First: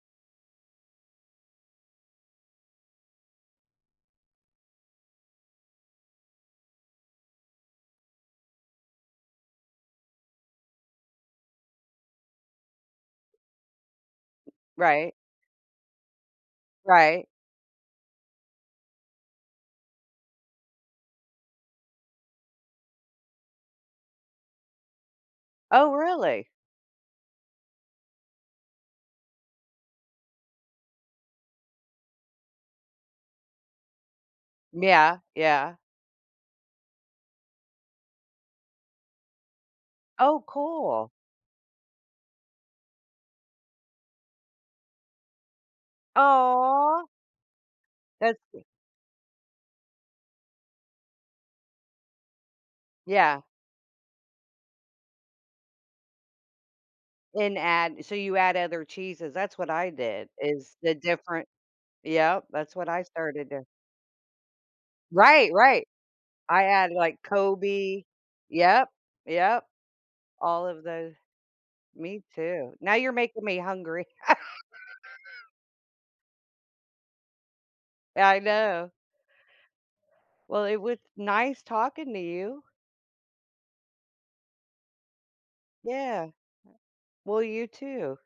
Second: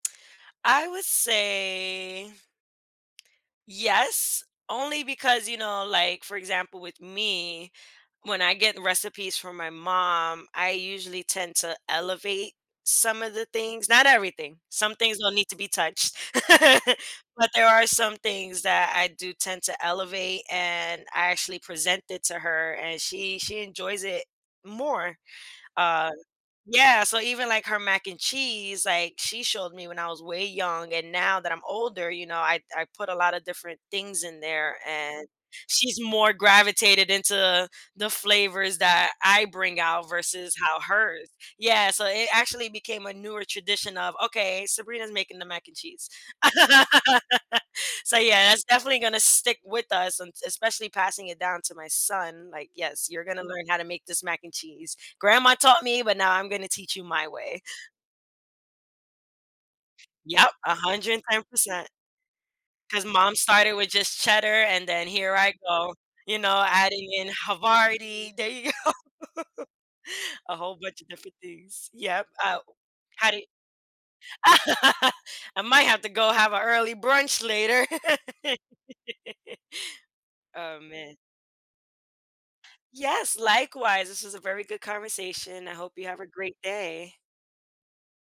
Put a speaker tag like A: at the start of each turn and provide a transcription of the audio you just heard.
A: I would say yes, only because, you know, like, for example, with me, when I get recipes from my mom, I usually tend to elevate some of the things not everything, some
B: Right.
A: things don't need to be touched.
B: Right.
A: But, there are some things that I do tend to elevate and I actually present it to her and she she enjoys it more,
B: Oh,
A: uh
B: really?
A: yeah, so even, like, her mac and cheese, like, she showed me when I was way young and now that I'm older, you know, I I put a lotta different things in there
B: Yeah,
A: and
B: yeah.
A: she's more gravitated into the flavors that I bring out
B: Oh,
A: versus how
B: cool.
A: hers yeah, so it actually became a newer tradition of, "Okay, Sabrina's making the mac and cheese."
B: Aw.
A: So,
B: That's
A: yeah,
B: g
A: that's definitely gonna stick with us, and s especially passing it down to my son, like, "Yes, you're
B: Yeah.
A: gonna learn how to make this mac and cheese. Grandma taught me, but now I'm gonna teach you my
B: And
A: way."
B: add so you add other cheeses, that's what I did
A: Yep, a
B: is the
A: hundred and ten
B: different
A: percent.
B: Yup, that's what I
A: 'Cause mom
B: started to
A: started with just cheddar, and then here
B: Right,
A: I
B: right.
A: go, you know,
B: I add,
A: adding
B: like,
A: in
B: Colby
A: Havarti there you
B: yup,
A: go.
B: yup.
A: A
B: All
A: whole
B: of
A: bunch of
B: tho
A: different things
B: me
A: yep, uh,
B: too, now you're
A: how do
B: making me hungry.
A: I might have to go have an early brunch later.
B: I know. Well, it
A: Oh
B: was
A: man.
B: nice talking to you.
A: Yes, likewise, this is a very good conversation, I hope you have a
B: Yeah.
A: great day.
B: Well, you too.